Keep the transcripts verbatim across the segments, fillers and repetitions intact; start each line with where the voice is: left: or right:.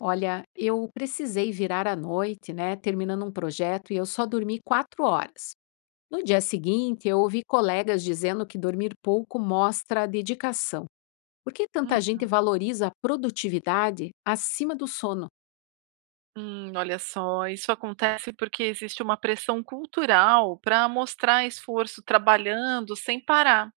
left: Olha, eu precisei virar à noite, né, terminando um projeto e eu só dormi quatro horas. No dia seguinte, eu ouvi colegas dizendo que dormir pouco mostra dedicação. Por que tanta gente valoriza a produtividade acima do sono?
right: Uhum, olha só, isso acontece porque existe uma pressão cultural para mostrar esforço trabalhando sem parar,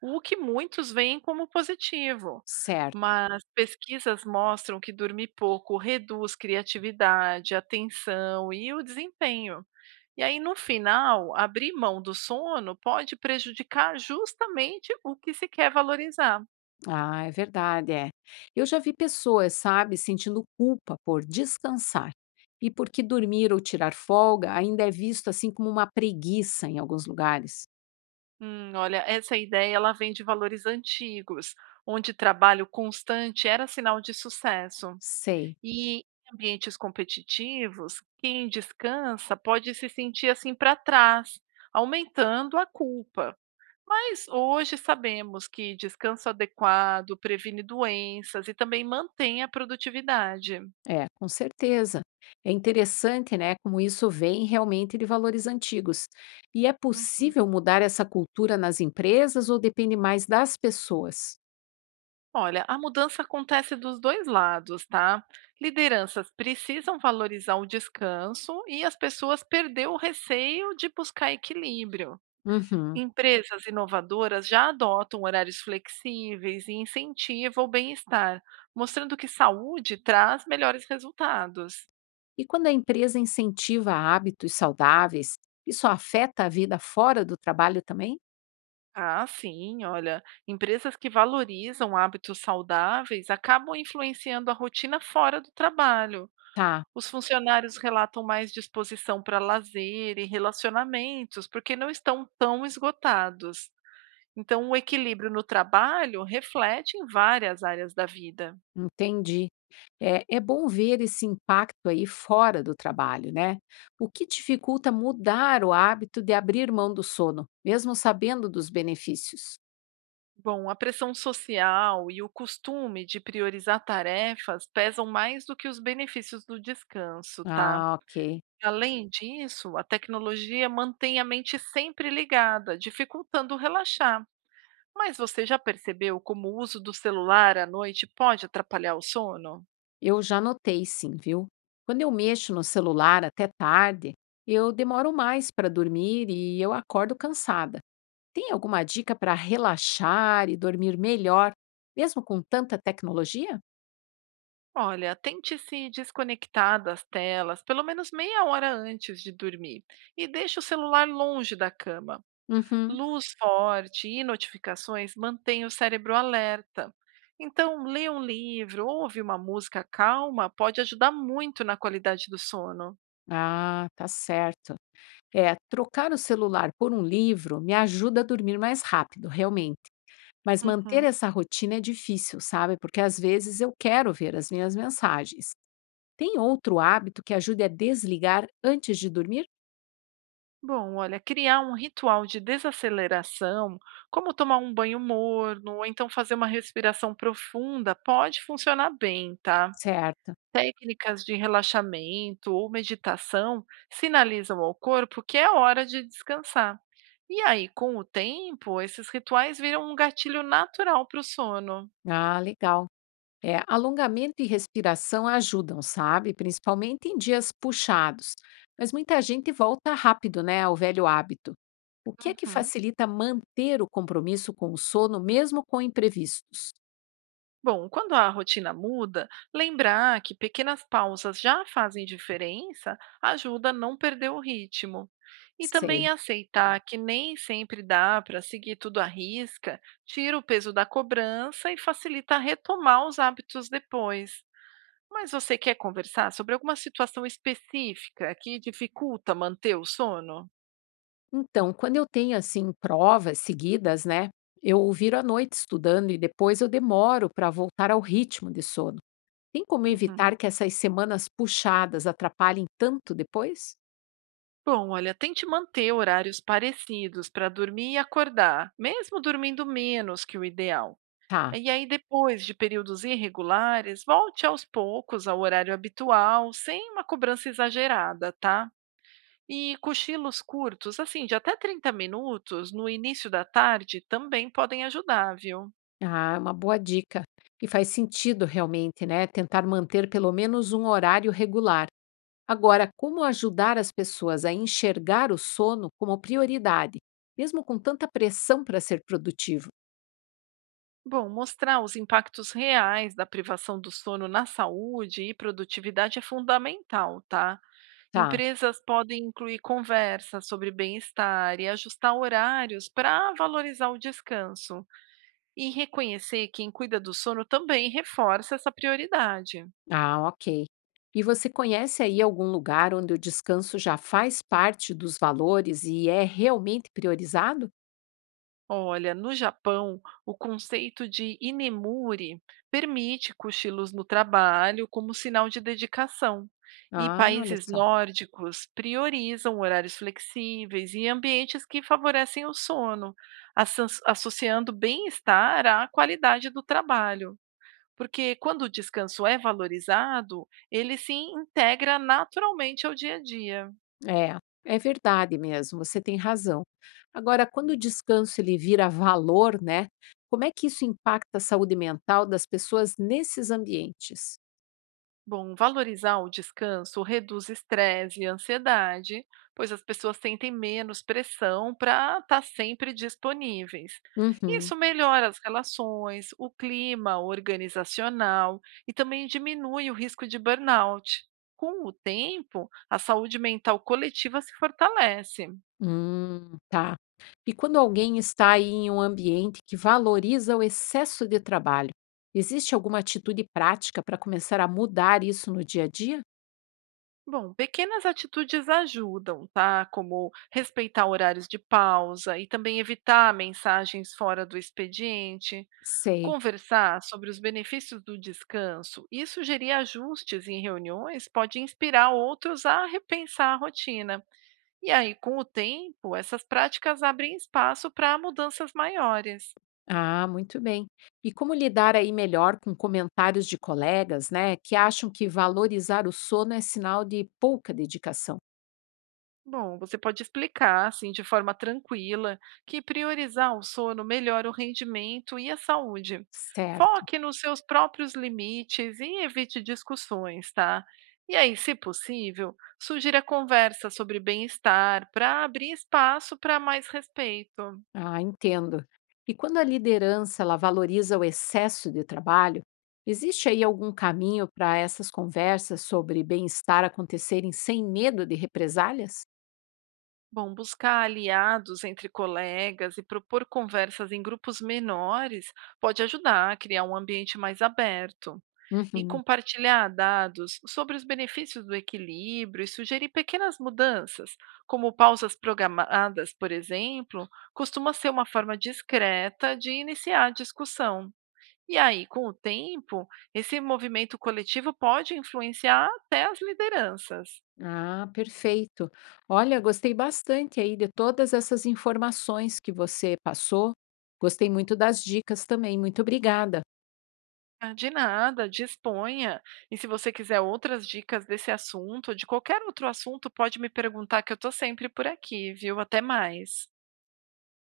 right: o que muitos veem como positivo.
left: Certo.
right: Mas pesquisas mostram que dormir pouco reduz criatividade, atenção e o desempenho. E aí, no final, abrir mão do sono pode prejudicar justamente o que se quer valorizar.
left: Ah, é verdade, é. Eu já vi pessoas, sabe, sentindo culpa por descansar e porque dormir ou tirar folga ainda é visto assim como uma preguiça em alguns lugares.
right: Hum, olha, essa ideia ela vem de valores antigos, onde trabalho constante era sinal de sucesso.
left: Sei.
right: E em ambientes competitivos, quem descansa pode se sentir assim para trás, aumentando a culpa. Mas hoje sabemos que descanso adequado previne doenças e também mantém a produtividade.
left: É, com certeza. É interessante, né, como isso vem realmente de valores antigos. E é possível mudar essa cultura nas empresas ou depende mais das pessoas?
right: Olha, a mudança acontece dos dois lados, tá? Lideranças precisam valorizar o descanso e as pessoas perder o receio de buscar equilíbrio.
left: Uhum.
right: Empresas inovadoras já adotam horários flexíveis e incentivam o bem-estar, mostrando que saúde traz melhores resultados.
left: E quando a empresa incentiva hábitos saudáveis, isso afeta a vida fora do trabalho também?
right: Ah, sim, olha, empresas que valorizam hábitos saudáveis acabam influenciando a rotina fora do trabalho.
left: Tá,
right: Os funcionários relatam mais disposição para lazer e relacionamentos, porque não estão tão esgotados. Então, o equilíbrio no trabalho reflete em várias áreas da vida.
left: entendi. É, é bom ver esse impacto aí fora do trabalho, né? O que dificulta mudar o hábito de abrir mão do sono, mesmo sabendo dos benefícios?
right: Bom, a pressão social e o costume de priorizar tarefas pesam mais do que os benefícios do descanso, tá?
left: Ah, ok.
right: Além disso, a tecnologia mantém a mente sempre ligada, dificultando relaxar. Mas você já percebeu como o uso do celular à noite pode atrapalhar o sono?
left: Eu já notei sim, viu? Quando eu mexo no celular até tarde, eu demoro mais para dormir e eu acordo cansada. Tem alguma dica para relaxar e dormir melhor, mesmo com tanta tecnologia?
right: Olha, tente se desconectar das telas pelo menos meia hora antes de dormir e deixe o celular longe da cama.
left: Uhum.
right: Luz forte e notificações mantêm o cérebro alerta. Então, ler um livro ou ouvir uma música calma pode ajudar muito na qualidade do sono.
left: Ah, tá certo. É, trocar o celular por um livro me ajuda a dormir mais rápido, realmente. Mas manter
right: Uhum.
left: essa rotina é difícil, sabe? Porque às vezes eu quero ver as minhas mensagens. Tem outro hábito que ajude a desligar antes de dormir?
right: Bom, olha, criar um ritual de desaceleração, como tomar um banho morno ou então fazer uma respiração profunda, pode funcionar bem, tá?
left: Certo.
right: Técnicas de relaxamento ou meditação sinalizam ao corpo que é hora de descansar. E aí, com o tempo, esses rituais viram um gatilho natural para o sono.
left: Ah, legal. É, alongamento e respiração ajudam, sabe? Principalmente em dias puxados. Mas muita gente volta rápido, né, ao velho hábito. O que é que
right: Uhum.
left: facilita manter o compromisso com o sono, mesmo com imprevistos?
right: Bom, quando a rotina muda, lembrar que pequenas pausas já fazem diferença ajuda a não perder o ritmo. E também
left: Sei.
right: aceitar que nem sempre dá para seguir tudo à risca, tira o peso da cobrança e facilita retomar os hábitos depois. Mas você quer conversar sobre alguma situação específica que dificulta manter o sono?
left: Então, quando eu tenho, assim, provas seguidas, né, eu viro à noite estudando e depois eu demoro para voltar ao ritmo de sono. Tem como
right: Uhum.
left: evitar que essas semanas puxadas atrapalhem tanto depois?
right: Bom, olha, tente manter horários parecidos para dormir e acordar, mesmo dormindo menos que o ideal.
left: Tá.
right: E aí, depois de períodos irregulares, volte aos poucos ao horário habitual, sem uma cobrança exagerada, tá? E cochilos curtos, assim, de até trinta minutos, no início da tarde, também podem ajudar, viu?
left: Ah, é uma boa dica. E faz sentido realmente, né? Tentar manter pelo menos um horário regular. Agora, como ajudar as pessoas a enxergar o sono como prioridade, mesmo com tanta pressão para ser produtivo?
right: Bom, mostrar os impactos reais da privação do sono na saúde e produtividade é fundamental, tá?
left: Tá.
right: Empresas podem incluir conversas sobre bem-estar e ajustar horários para valorizar o descanso. E reconhecer quem cuida do sono também reforça essa prioridade.
left: Ah, ok. E você conhece aí algum lugar onde o descanso já faz parte dos valores e é realmente priorizado?
right: Olha, no Japão, o conceito de inemuri permite cochilos no trabalho como sinal de dedicação. E
left: Ah, olha
right: países
left: só.
right: nórdicos priorizam horários flexíveis e ambientes que favorecem o sono, assan- associando bem-estar à qualidade do trabalho. Porque quando o descanso é valorizado, ele se integra naturalmente ao dia a dia.
left: É, é verdade mesmo, você tem razão. Agora, quando o descanso ele vira valor, né? Como é que isso impacta a saúde mental das pessoas nesses ambientes?
right: Bom, valorizar o descanso reduz estresse e ansiedade, pois as pessoas sentem menos pressão para estar sempre disponíveis.
left: Uhum.
right: Isso melhora as relações, o clima organizacional e também diminui o risco de burnout. Com o tempo, a saúde mental coletiva se fortalece.
left: Hum, tá. E quando alguém está aí em um ambiente que valoriza o excesso de trabalho, existe alguma atitude prática para começar a mudar isso no dia a dia?
right: Bom, pequenas atitudes ajudam, tá? Como respeitar horários de pausa e também evitar mensagens fora do expediente.
left: Sei.
right: Conversar sobre os benefícios do descanso e sugerir ajustes em reuniões pode inspirar outros a repensar a rotina. E aí, com o tempo, essas práticas abrem espaço para mudanças maiores.
left: Ah, muito bem. E como lidar aí melhor com comentários de colegas, né, que acham que valorizar o sono é sinal de pouca dedicação?
right: Bom, você pode explicar, assim, de forma tranquila, que priorizar o sono melhora o rendimento e a saúde.
left: Certo.
right: Foque nos seus próprios limites e evite discussões, tá? E aí, se possível, sugira conversa sobre bem-estar para abrir espaço para mais respeito.
left: Ah, entendo. E quando a liderança ela valoriza o excesso de trabalho, existe aí algum caminho para essas conversas sobre bem-estar acontecerem sem medo de represálias?
right: Bom, buscar aliados entre colegas e propor conversas em grupos menores pode ajudar a criar um ambiente mais aberto. E
left: Uhum.
right: compartilhar dados sobre os benefícios do equilíbrio e sugerir pequenas mudanças, como pausas programadas, por exemplo, costuma ser uma forma discreta de iniciar a discussão. E aí, com o tempo, esse movimento coletivo pode influenciar até as lideranças.
left: Ah, perfeito. Olha, gostei bastante aí de todas essas informações que você passou. Gostei muito das dicas também. Muito obrigada.
right: Ah, de nada, disponha. E se você quiser outras dicas desse assunto ou de qualquer outro assunto, pode me perguntar que eu estou sempre por aqui, viu? Até mais.